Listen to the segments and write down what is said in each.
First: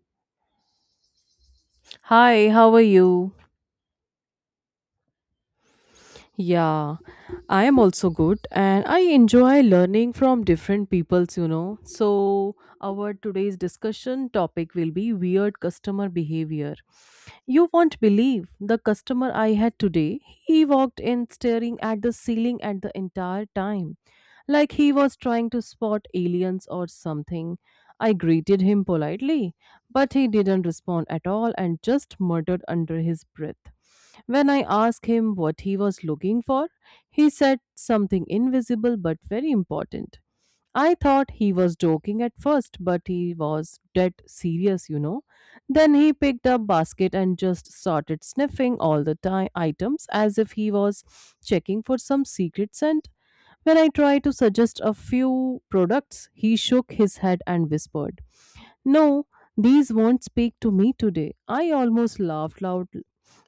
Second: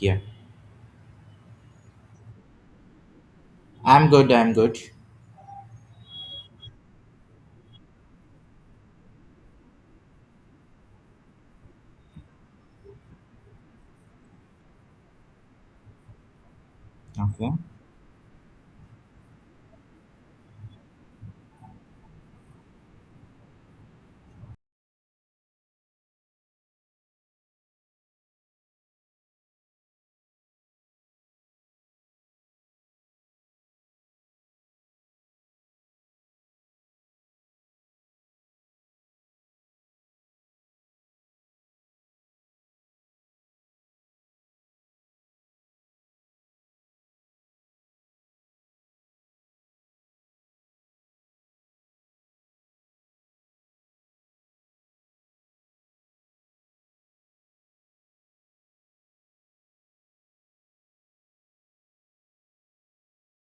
Yeah. Hi, how are you? I'm good. I'm good. Yeah, I am also good and I enjoy learning from different peoples, you know. So, our today's discussion topic will be weird customer behavior. Okay. You won't believe the customer I had today. He walked in staring at the ceiling at the entire time, like he was trying to spot aliens or something. I greeted him politely, but he didn't respond at all and just muttered under his breath. When I asked him what he was looking for, he said something invisible but very important. I thought he was joking at first, but he was dead serious, you know. Then he picked up basket and just started sniffing all the items as if he was checking for some secret scent. When I tried to suggest a few products, he shook his head and whispered, no, these won't speak to me today. I almost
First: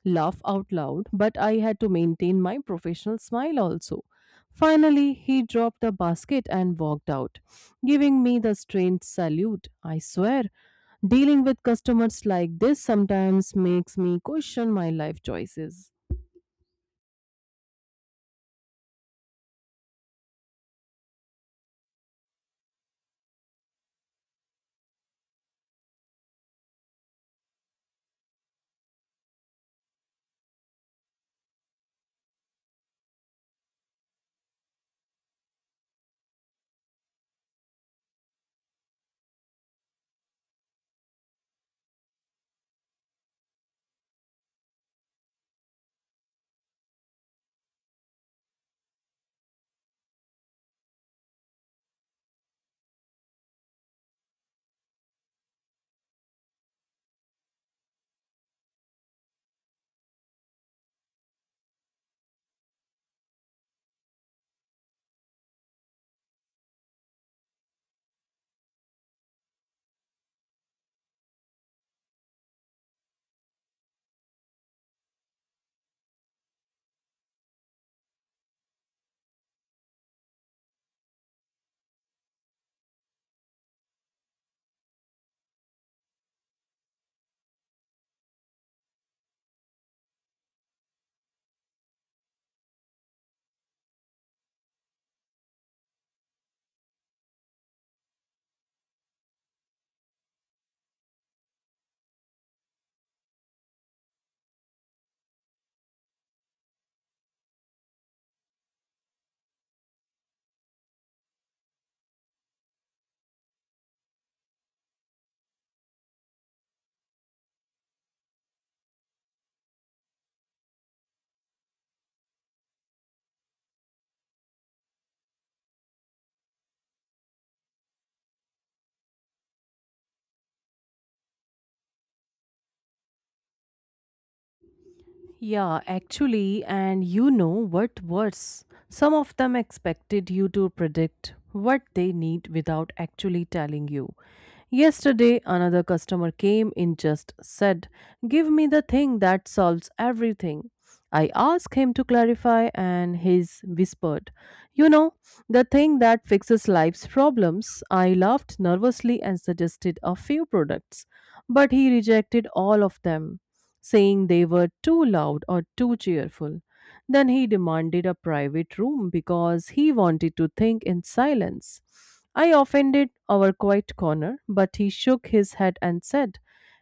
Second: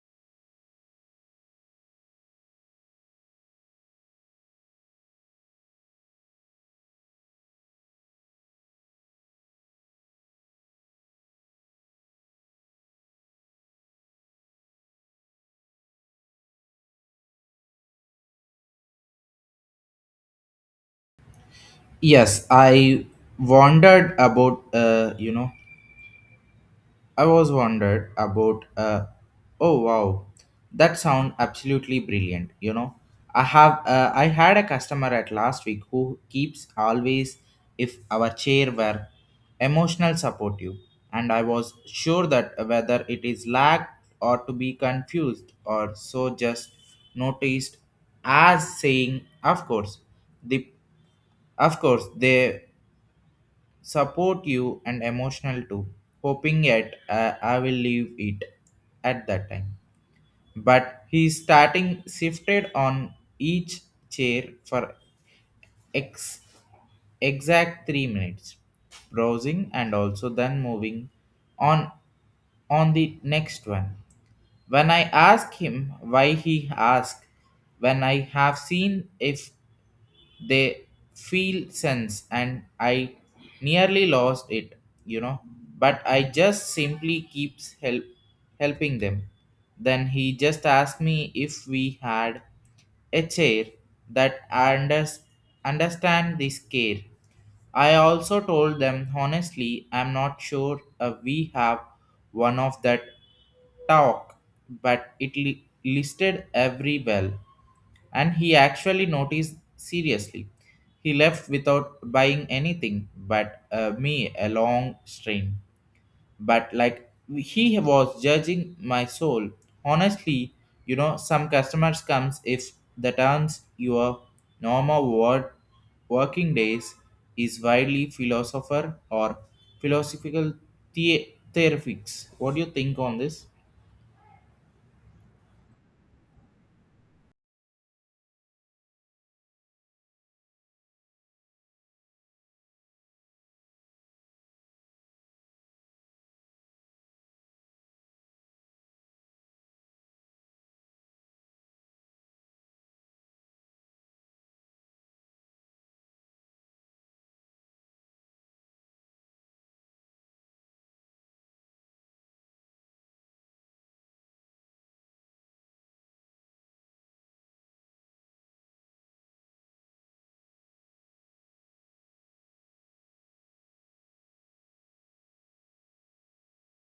laugh out loud, but I had to maintain my professional smile also. Finally, he dropped the basket and walked out, giving me the strange salute. I swear, dealing with customers like this sometimes makes me question my life choices. Yes, I wondered about I was wondered about. Oh, wow, that sound absolutely brilliant, you know. I have I had a customer at last week who keeps always if our chair were emotional supportive, and I was sure that whether it is lacked or to be confused or so just noticed as saying of course the of course they support you and emotional too, hoping yet I will leave it at that time. But he starting shifted on each chair for ex- exact 3 minutes, browsing and also then moving on on the next one. When I ask him why he asked, when I have seen if they feel sense and I nearly lost it, you know, but I just simply keeps helping them. Then he just asked me if we had a chair that understand this care. I also told them honestly, I'm not sure we have one of that talk, but it listed every well and he actually noticed seriously. He left without buying anything but me a long strain. But like he was judging my soul. Honestly, you know, some customers comes if the turns your normal work, working days is widely philosopher or philosophical theorifics. What do you think on this? Yeah, actually, and you know what worse? Some of them expected you to predict what they need without actually telling you. Yesterday, another customer came in just said, give me the thing that solves everything. I asked him to clarify, and he's whispered, you know, the thing that fixes life's problems. I laughed nervously and suggested a few products, but he rejected all of them saying they were too loud or too cheerful. Then he demanded a private room because he wanted to think in silence. I offended our quiet corner, but he shook his head and said,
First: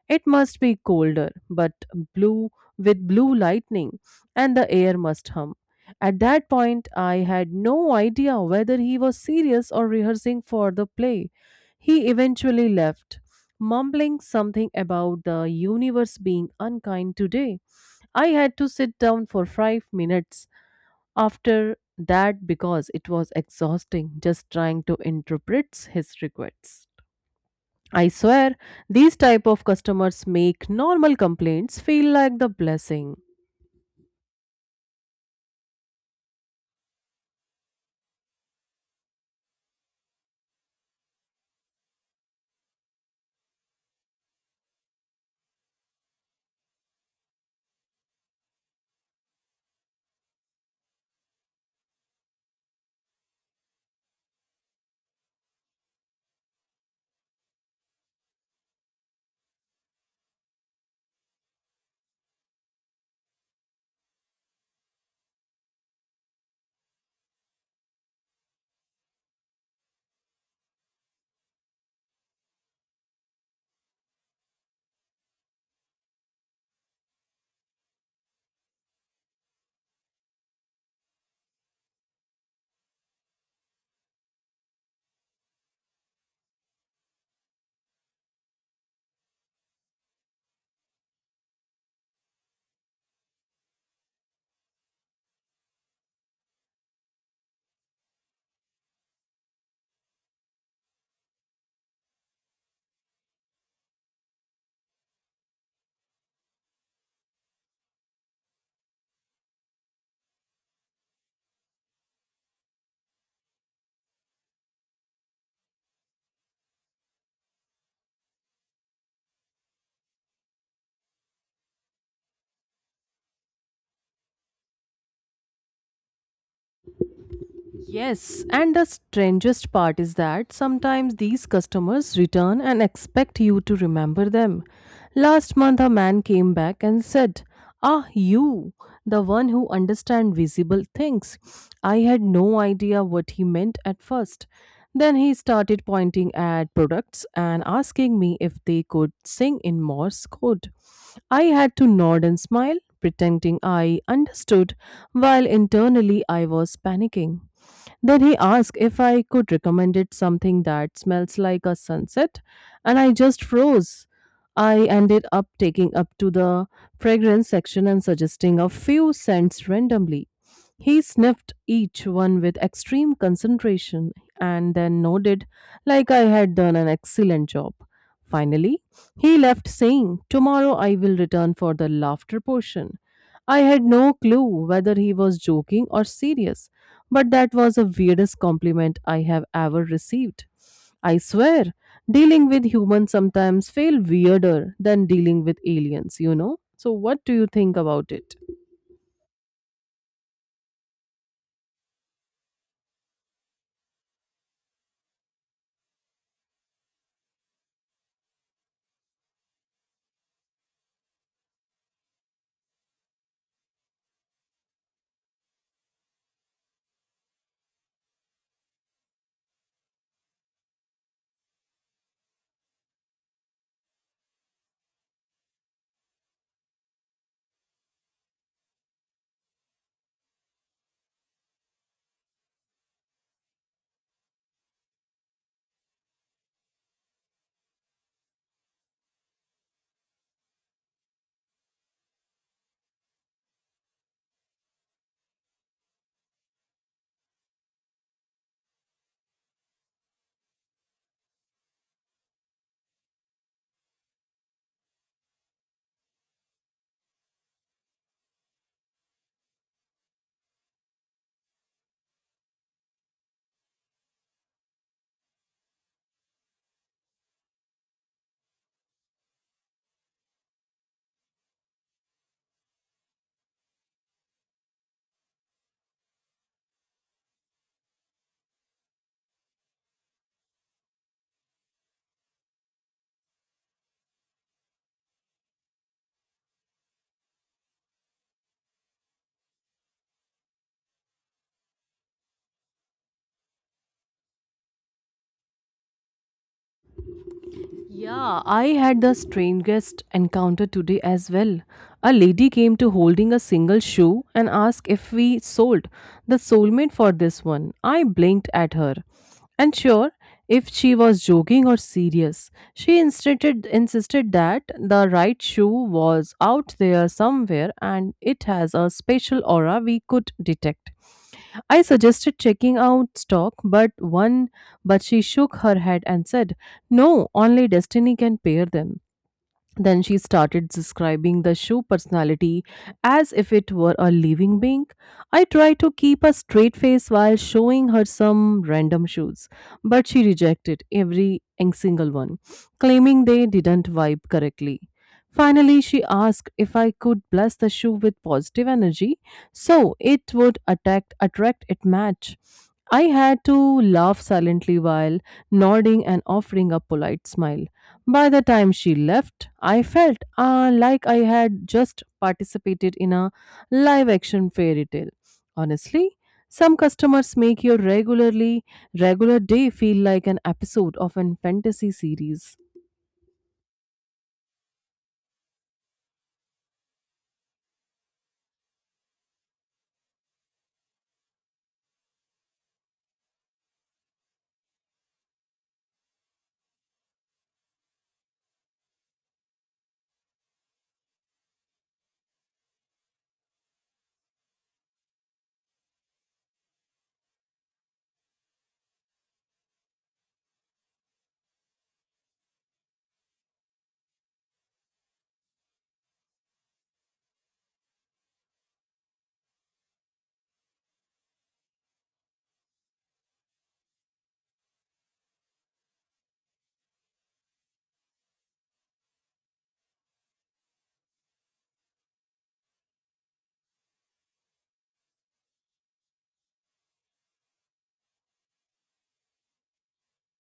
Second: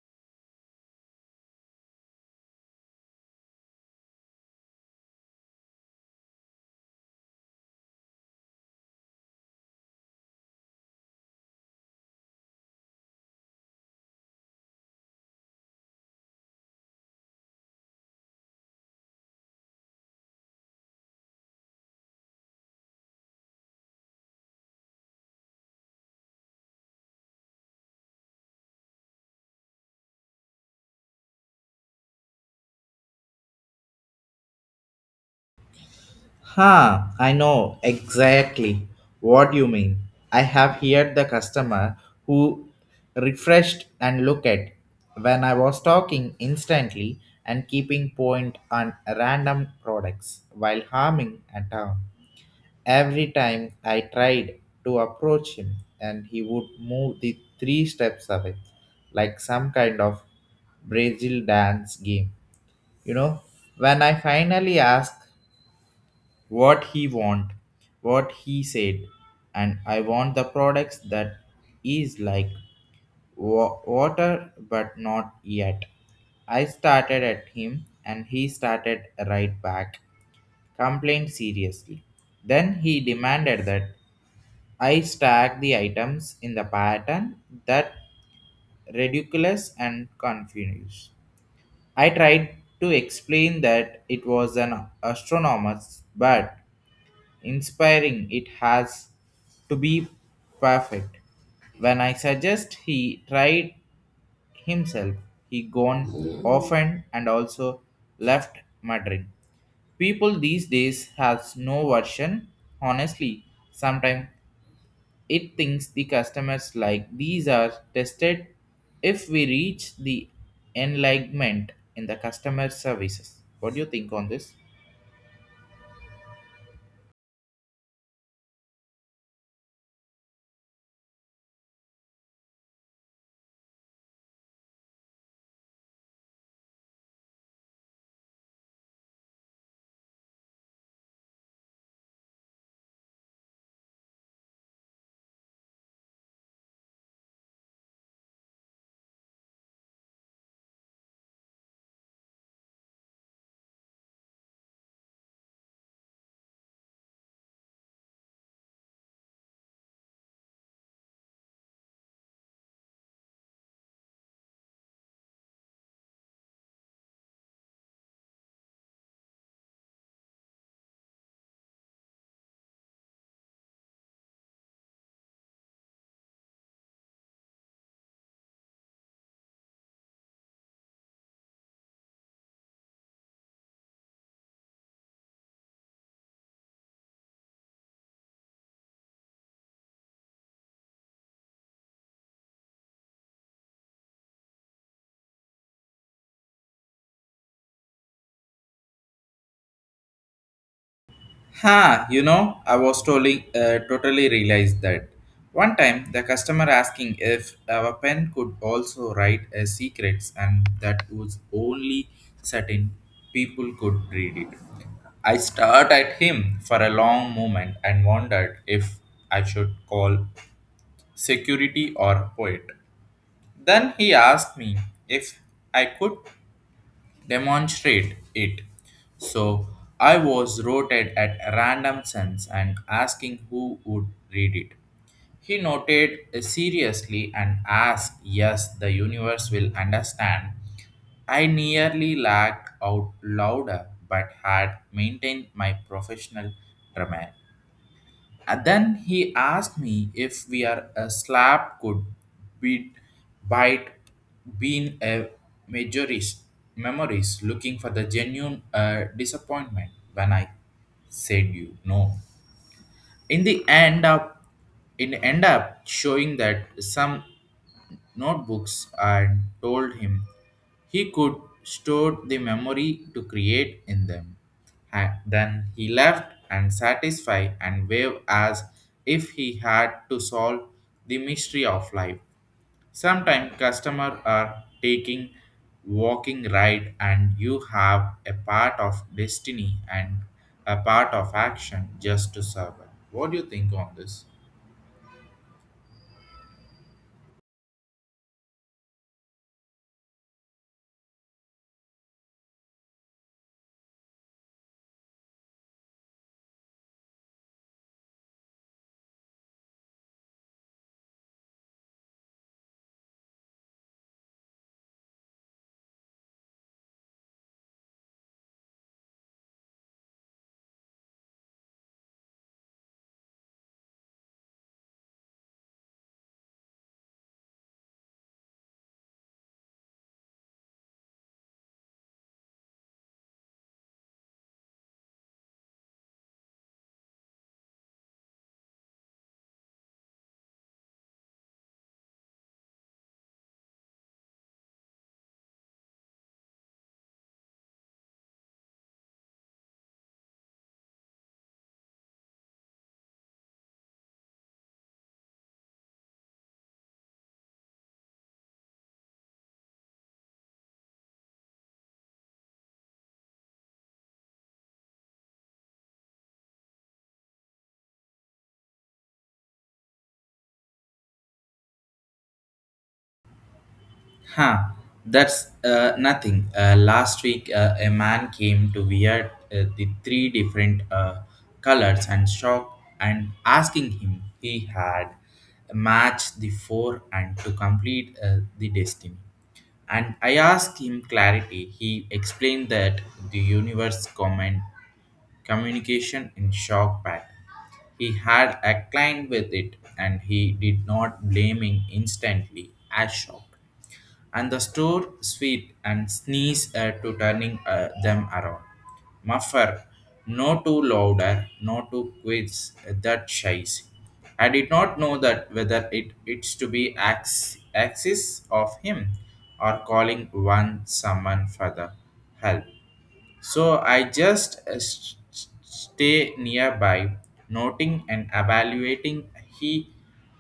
it must be colder, but blue with blue lightning, and the air must hum. At that point, I had no idea whether he was serious or rehearsing for the play. He eventually left, mumbling something about the universe being unkind today. I had to sit down for 5 minutes after that because it was exhausting just trying to interpret his requests. I swear, these type of customers make normal complaints feel like the blessing. Ha, I know exactly what you mean. I have heard the customer who refreshed and looked at when I was talking instantly and keeping point on random products while harming a town. Every time I tried to approach him and he would move the three steps away like some kind of Brazil dance game. You know, when I finally asked what he want, what he said, and I want the products that is like water but not yet. I started at him and he started right back, complained seriously. Then he demanded that I stack the items in the pattern that ridiculous and confused. I tried to explain that it was an astronomer's but inspiring, it has to be perfect. When I suggest he tried himself, he gone often and also left muttering. People these days has no version. Honestly, sometimes it thinks the customers like these are tested if we reach the enlightenment in the customer services. What do you think on this? Yes, and the strangest part is that sometimes these customers return and expect you to remember them. Last month, a man came back and said, ah, you, the one who understands visible things. I had no idea what he meant at first. Then he started pointing at products and asking me if they could sing in Morse code. I had to nod and smile, pretending I understood, while internally I was panicking. Then he asked if I could recommend it something that smells like a sunset, and I just froze. I ended up taking up to the fragrance section and suggesting a few scents randomly. He sniffed each one with extreme concentration and then nodded like I had done an excellent job. Finally, he left saying, tomorrow I will return for the laughter portion. I had no clue whether he was joking or serious, but that was the weirdest compliment I have ever received. I swear, dealing with humans sometimes feel weirder than dealing with aliens, you know? So what do you think about it? Ha, you know, I was totally realized that. One time, the customer asking if our pen could also write a secrets and that was only certain people could read it. I stared at him for a long moment and wondered if I should call security or poet. Then he asked me if I could demonstrate it. So I was rotated at random sense and asking who would read it. He noted seriously and asked, "Yes, the universe will understand." I nearly laughed out louder but had maintained my professional drama. And then he asked me if we are a slab could be bite, being a majorist memories, looking for the genuine disappointment when I said you no. In the end up in end up showing that some notebooks and told him he could store the memory to create in them. Then he left and satisfied and waved as if he had to solve the mystery of life. Sometimes customers are taking walking ride and you have a part of destiny and a part of action just to survive. What do you think on this? Yeah, I had the strangest encounter today as well. A lady came to holding a single shoe and asked if we sold the soulmate for this one. I blinked at her. And sure, if she was joking or serious, she insisted that the right shoe was out there somewhere and it has a special aura we could detect. I suggested checking out stock, but she shook her head and said, "No, only destiny can pair them." Then she started describing the shoe personality as if it were a living being. I tried to keep a straight face while showing her some random shoes, but she rejected every and single one, claiming they didn't vibe correctly. Finally, she asked if I could bless the shoe with positive energy so it would attract it match. I had to laugh silently while nodding and offering a polite smile. By the time she left, I felt like I had just participated in a live action fairy tale. Honestly, some customers make your regular day feel like an episode of a fantasy series. Huh, that's nothing. Last week, a man came to wear the three different colors and shock and asking him he had matched the four and to complete the destiny. And I asked him clarity. He explained that the universe comment communication in shock pattern. He had a client with it and he did not blaming instantly as shock and the store sweet and sneeze to turning them around. Muffer, no too louder, no too quits, that shies. I did not know that whether it's to be axis of him or calling one someone for the help. So I just stay nearby, noting and evaluating he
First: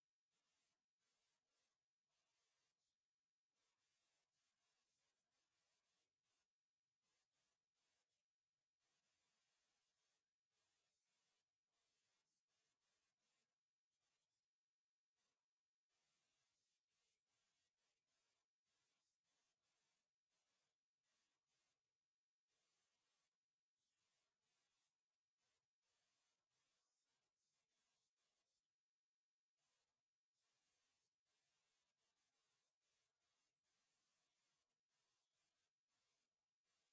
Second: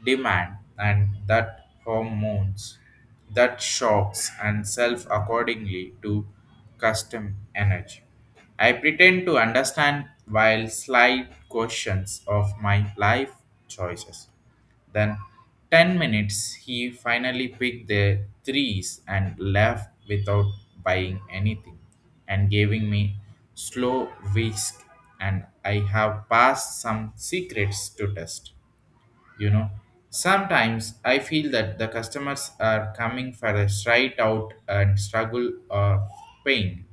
demand and that hormones, that shocks and self accordingly to custom energy. I pretend to understand while slight questions of my life choices. Then 10 minutes he finally picked the threes and left without buying anything and giving me slow whisk and I have passed some secrets to test. You know, sometimes I feel that the customers are coming for a straight out and struggle or pain.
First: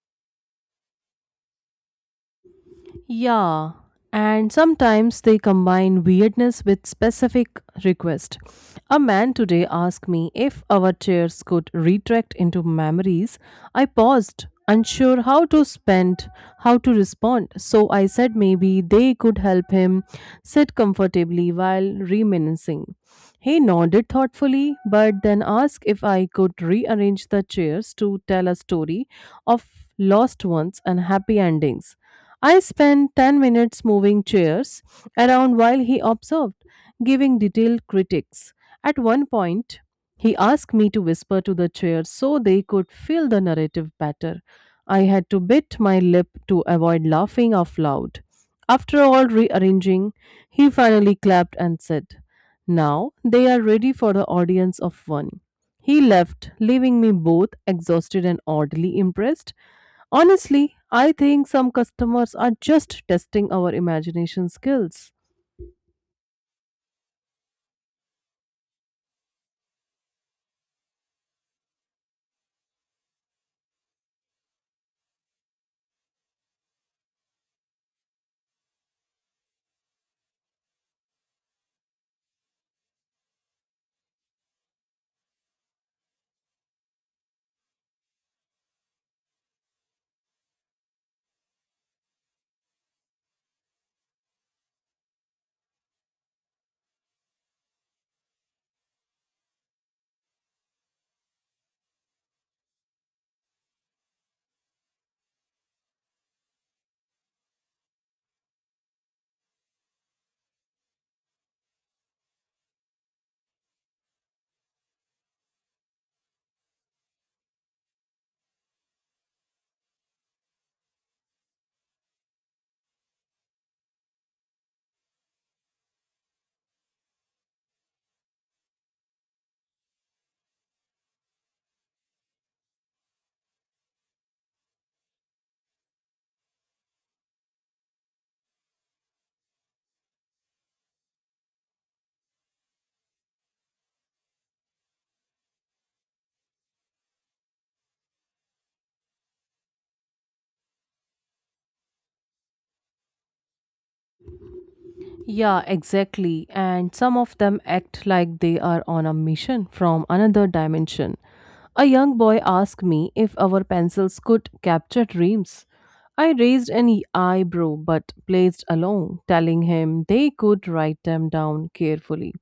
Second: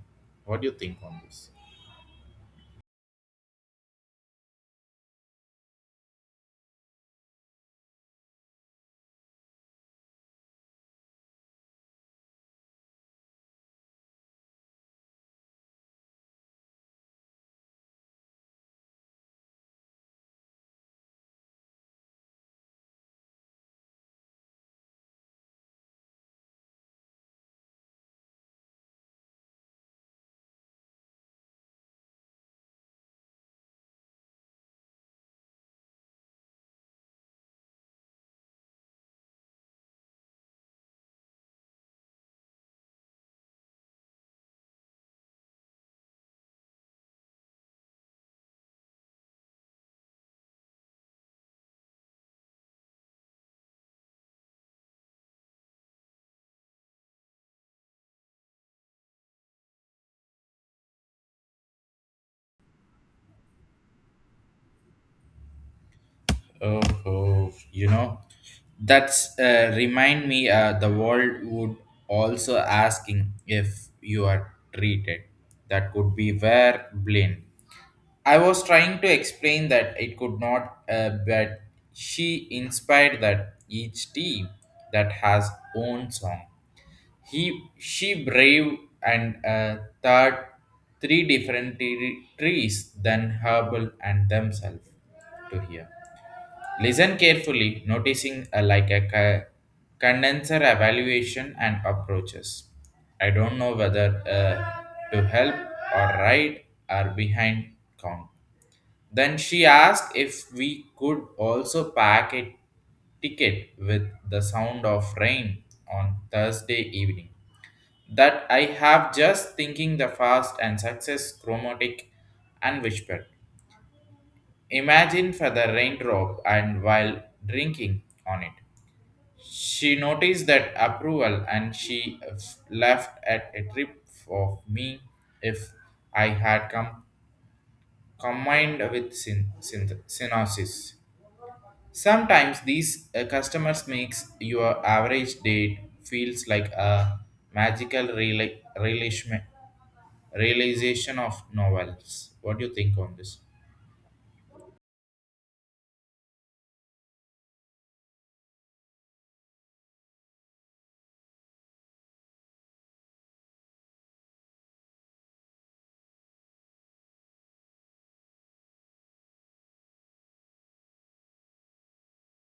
What do you think on this? Yeah, and sometimes they combine weirdness with specific request. A man today asked me if our chairs could retract into memories. I paused, unsure how to spend, how to respond. So I said maybe they could help him sit comfortably while reminiscing. He nodded thoughtfully, but then asked if I could rearrange the chairs to tell a story of lost ones and happy endings. I spent 10 minutes moving chairs around while he observed, giving detailed critiques. At one point, he asked me to whisper to the chairs so they could feel the narrative better. I had to bit my lip to avoid laughing out loud. After all rearranging, he finally clapped and said, now they are ready for the audience of one. He left, leaving me both exhausted and oddly impressed. Honestly, I think some customers are just testing our imagination skills. Oh, you know, that's remind me. The world would also asking if you are treated. That could be where blame. I was trying to explain that it could not, but she inspired that each team that has own song. He, she brave and third three different trees than herbal and themselves to hear. Listen carefully, noticing like a condenser evaluation and approaches. I don't know whether to help or right or behind count. Then she asked if we could also pack a ticket with the sound of rain on Thursday evening. That I have just thinking the fast and success chromatic and whispered. Imagine for the raindrop and while drinking on it. She noticed that approval and she laughed at a trip of me if I had combined with synopsis. Sometimes these customers makes your average date feels like a magical realization of novels. What do you think on this? Yeah, exactly. And some of them act like they are on a mission from another dimension. A young boy asked me if our pencils could capture dreams. I raised an eyebrow but placed along, telling him they could write them down carefully.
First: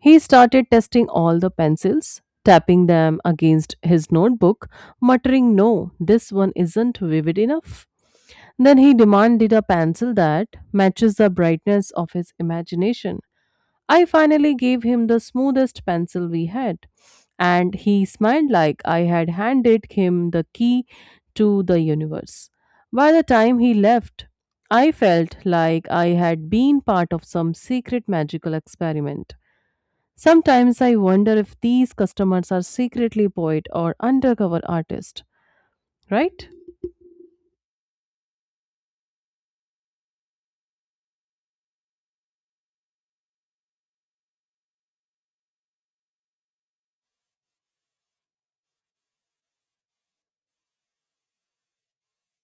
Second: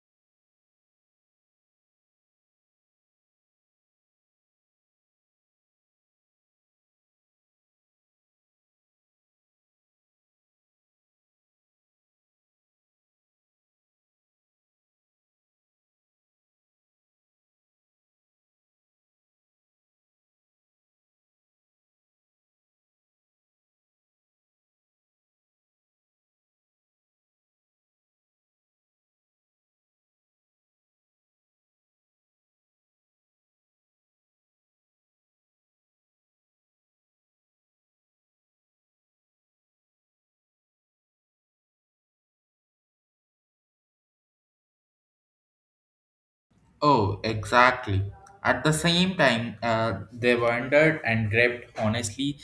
He started testing all the pencils, tapping them against his notebook, muttering, no, this one isn't vivid enough. Then he demanded a pencil that matches the brightness of his imagination. I finally gave him the smoothest pencil we had, and he smiled like I had handed him the key to the universe. By the time he left, I felt like I had been part of some secret magical experiment. Sometimes I wonder if these customers are secretly poet or undercover artists, right? Oh, exactly. At the same time, they wondered and grabbed honestly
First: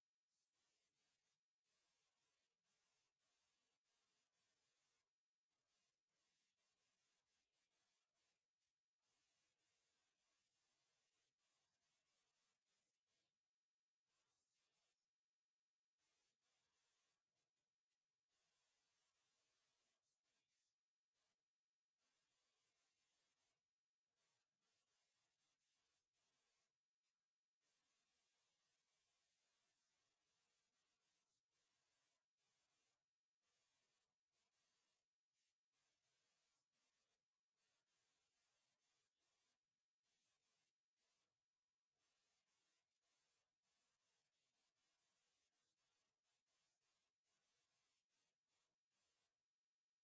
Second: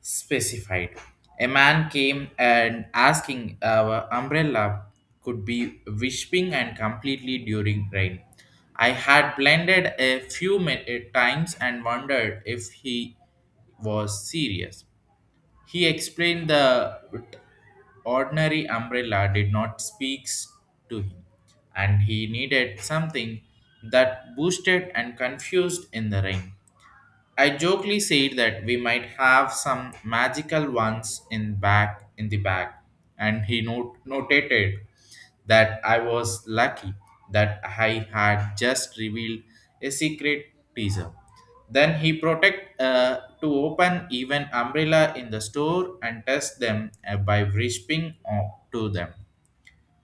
specified. A man came and asking our umbrella could be whipping and completely during rain. I had blended a few times and wondered if he was serious. He explained the ordinary umbrella did not speak to him, and he needed something that boosted and confused in the rain. I jokingly said that we might have some magical ones in the back, and he notated that I was lucky that I had just revealed a secret teaser. Then he protect to open even umbrella in the store and test them by whispering to them.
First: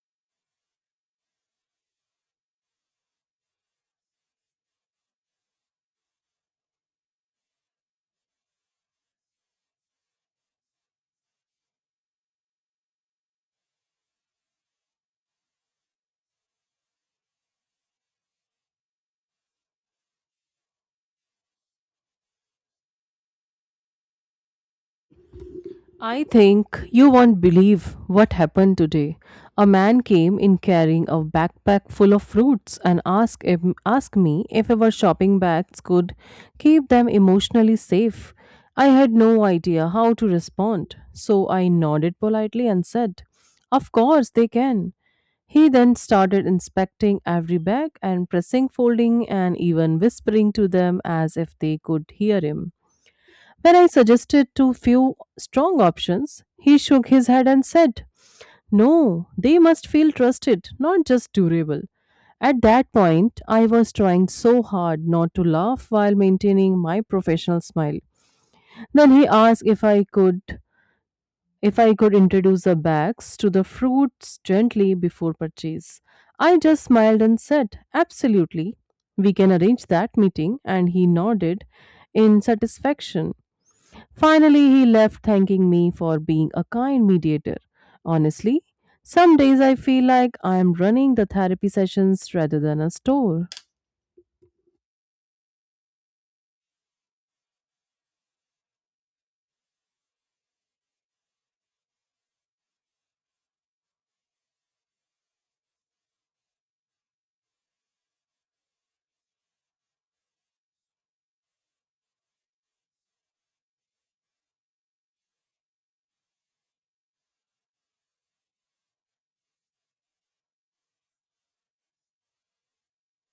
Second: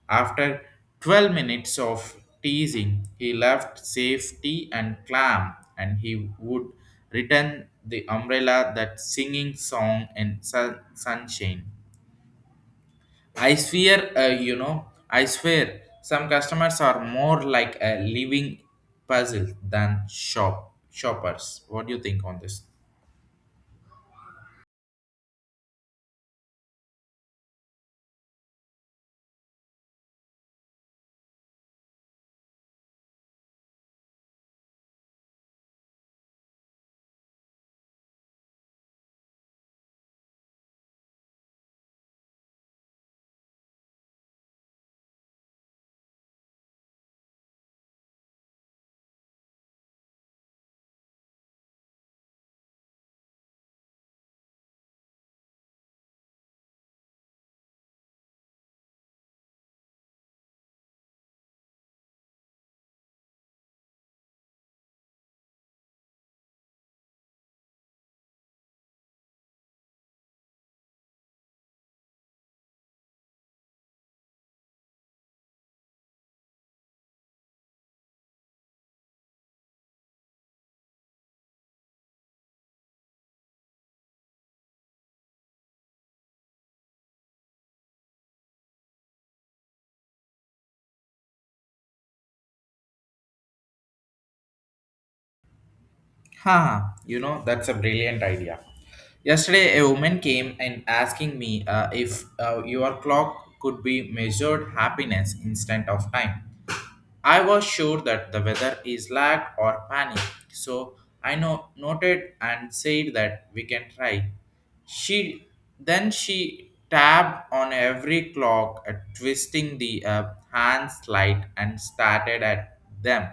After 12 minutes of teasing, he left safety and clam, and he would return the umbrella that singing song in sunshine. I swear, I swear, some customers are more like a living puzzle than shoppers. What do you think on this? I think you won't believe what happened today. A man came in carrying a backpack full of fruits and asked me if our shopping bags could keep them emotionally safe. I had no idea how to respond, so I nodded politely and said, "Of course they can." He then started inspecting every bag and pressing, folding, and even whispering to them as if they could hear him. When I suggested too few strong options, he shook his head and said, no, they must feel trusted, not just durable. At that point, I was trying so hard not to laugh while maintaining my professional smile. Then he asked if I could introduce the bags to the fruits gently before purchase. I just smiled and said, absolutely. We can arrange that meeting, and he nodded in satisfaction. Finally, he left thanking me for being a kind mediator. Honestly, some days I feel like I am running the therapy sessions rather than a store. Ha, you know, that's a brilliant idea. Yesterday, a woman came and asking me if your clock could be measured happiness instead of time. I was sure that the weather is lag or panic, so I noted and said that we can try. She then she tapped on every clock, twisting the hand slide and started at them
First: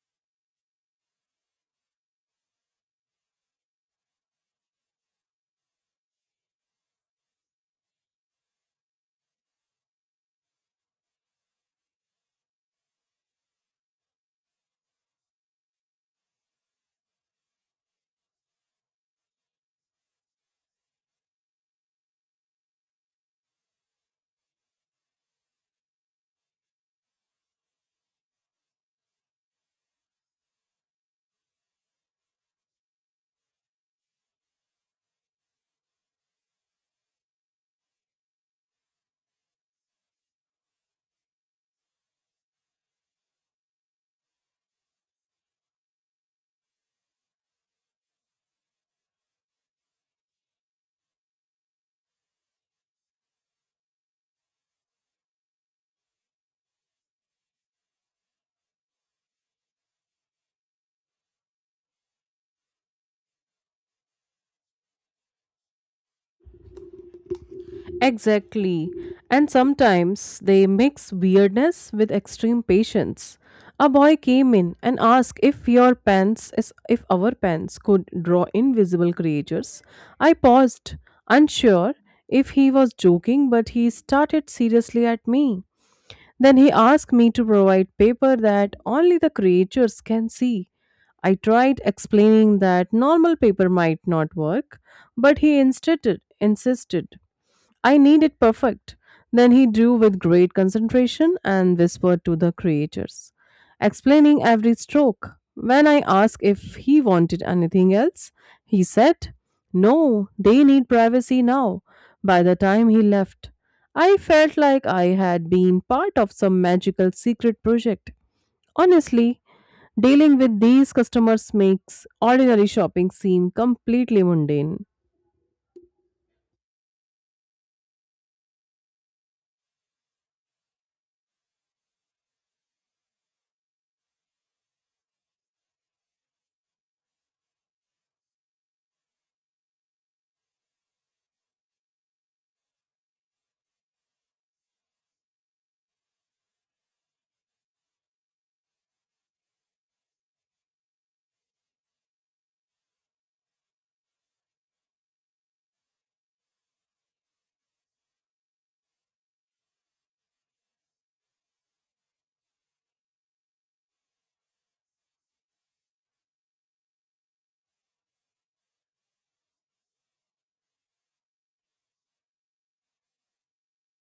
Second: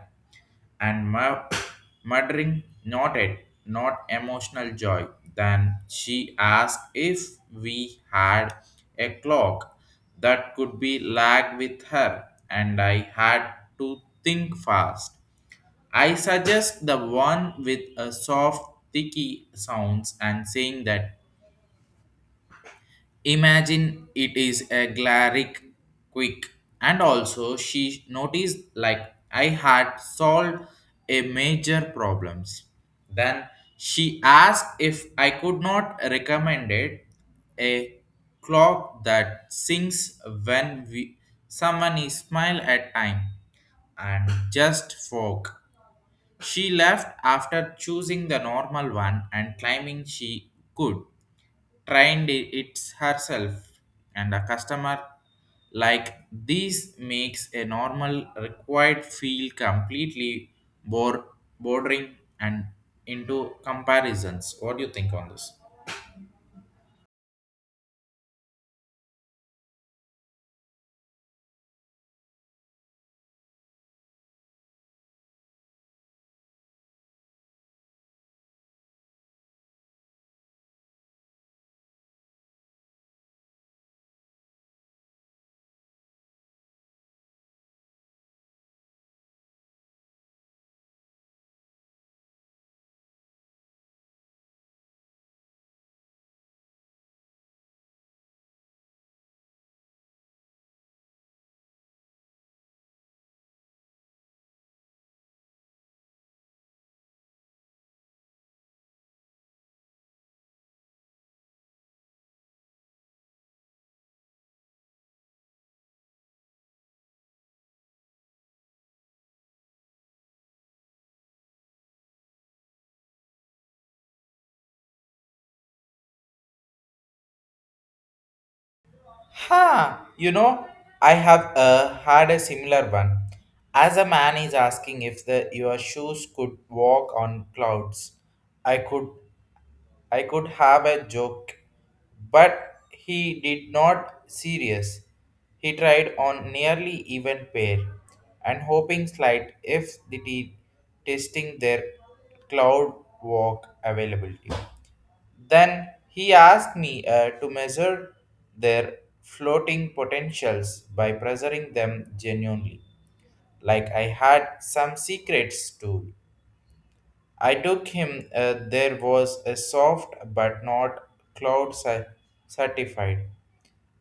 and murdering not it not emotional joy. Then she asked if we had a clock that could be lagged with her, and I had to think fast. I suggest the one with a soft ticky sounds and saying that, "Imagine it is a glaric quick." And also she noticed like I had solved a major problems. Then she asked if I could not recommend it a clock that sings when we someone is smile at time and just folk. She left after choosing the normal one and claiming she could trained it herself, and a customer like this makes a normal required feel completely bor, bordering and into comparisons. What do you think on this? Exactly. And sometimes they mix weirdness with extreme patience. A boy came in and asked if our pens could draw invisible creatures. I paused, unsure if he was joking, but he started seriously at me. Then he asked me to provide paper that only the creatures can see. I tried explaining that normal paper might not work, but he insisted I need it perfect. Then he drew with great concentration and whispered to the creators, explaining every stroke. When I asked if he wanted anything else, he said, no, they need privacy now. By the time he left, I felt like I had been part of some magical secret project. Honestly, dealing with these customers makes ordinary shopping seem completely mundane. Ha! You know, I have had a similar one. As a man is asking if the your shoes could walk on clouds, I could I could have a joke, but he did not serious. He tried on nearly even pair, and hoping slight if the testing their cloud walk availability. Then he asked me to measure their floating potentials by pressuring them genuinely, like I had some secrets too. I took him. There was a soft but not cloud certified,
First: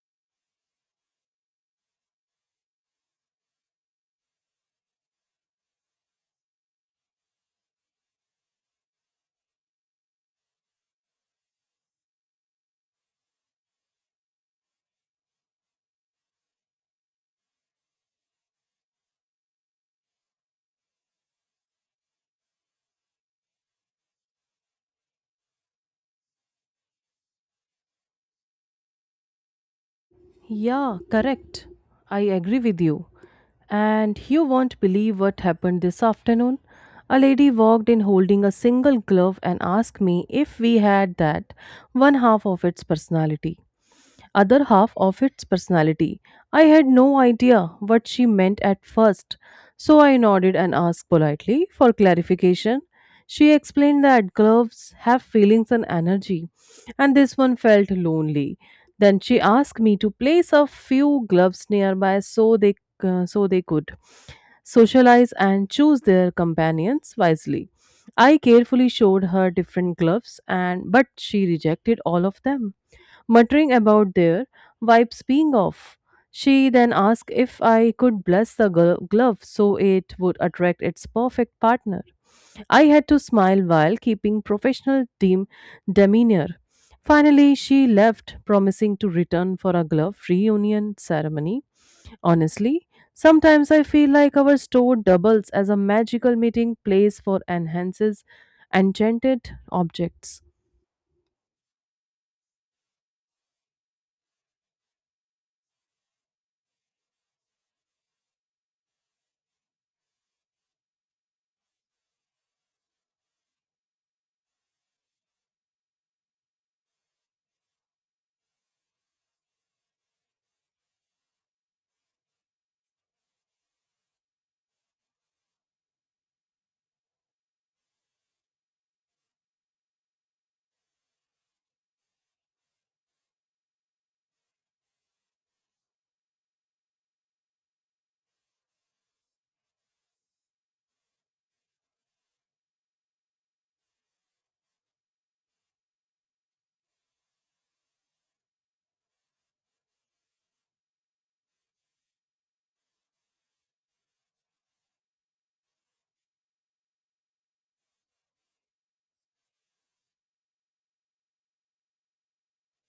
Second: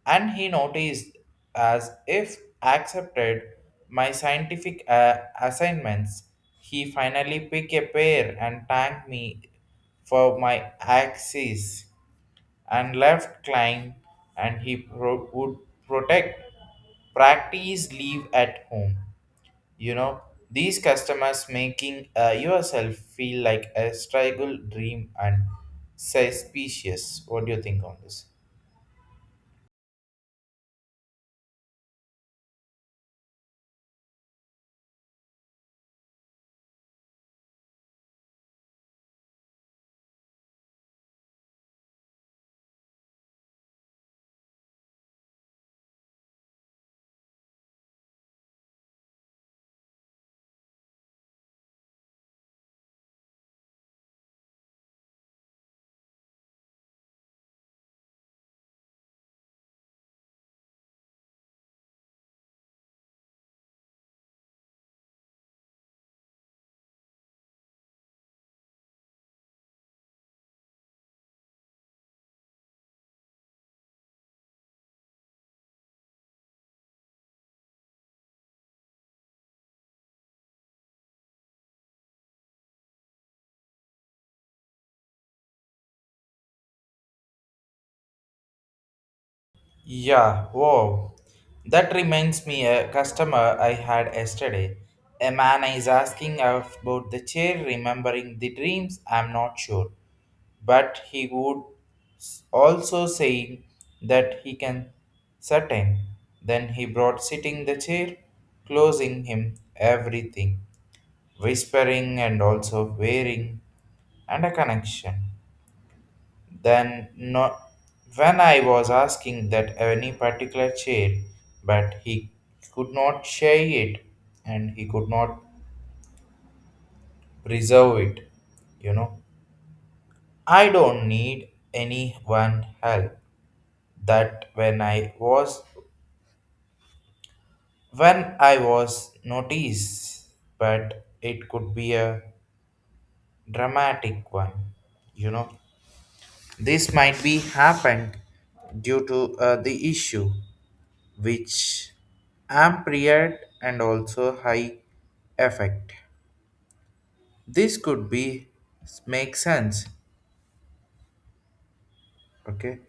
and he noticed as if accepted my scientific assignments. He finally picked a pair and thanked me for my axes and left climb and he would protect practice leave at home, you know. These customers making yourself feel like a struggle dream and suspicious. What do you think on this? Yeah, correct. I agree with you. And you won't believe what happened this afternoon. A lady walked in holding a single glove and asked me if we had that one half of its personality other half of its personality. I had no idea what she meant at first, so I nodded and asked politely for clarification. She explained that gloves have feelings and energy, and this one felt lonely. Then she asked me to place a few gloves nearby so they could socialize and choose their companions wisely. I carefully showed her different gloves and but she rejected all of them muttering about their wipes being off. She then asked if I could bless the glove so it would attract its perfect partner. I had to smile while keeping professional team demeanor. Finally, she left, promising to return for a glove Yeah, reunion wow, ceremony. that reminds me Honestly, a customer sometimes I I had feel like our yesterday. store A doubles man as a is asking magical meeting about place the for chair enhances remembering the dreams, I'm enchanted not sure, objects. but he would also saying that he can certain. Then he brought sitting the chair, closing him everything, whispering and also wearing and a connection. Then no, when I was asking that any particular chair, but he could not share it and he could not preserve it, you know. I don't need anyone help. That when I was noticed, but it could be a dramatic one, you know. This might be happened due to the issue, which amplified and also high effect. This could be make sense. Okay,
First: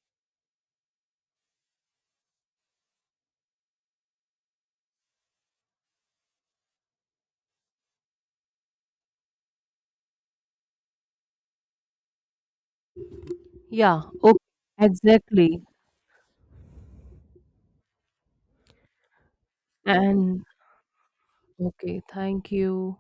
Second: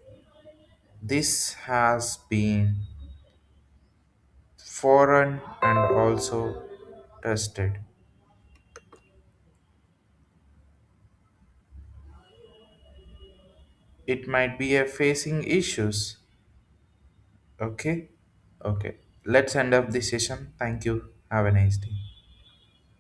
this has been foreign and also tested. Yeah, It okay, might be a facing exactly. issues. Okay, okay. Let's end up this And session. Thank you. Have a nice day. okay, thank you.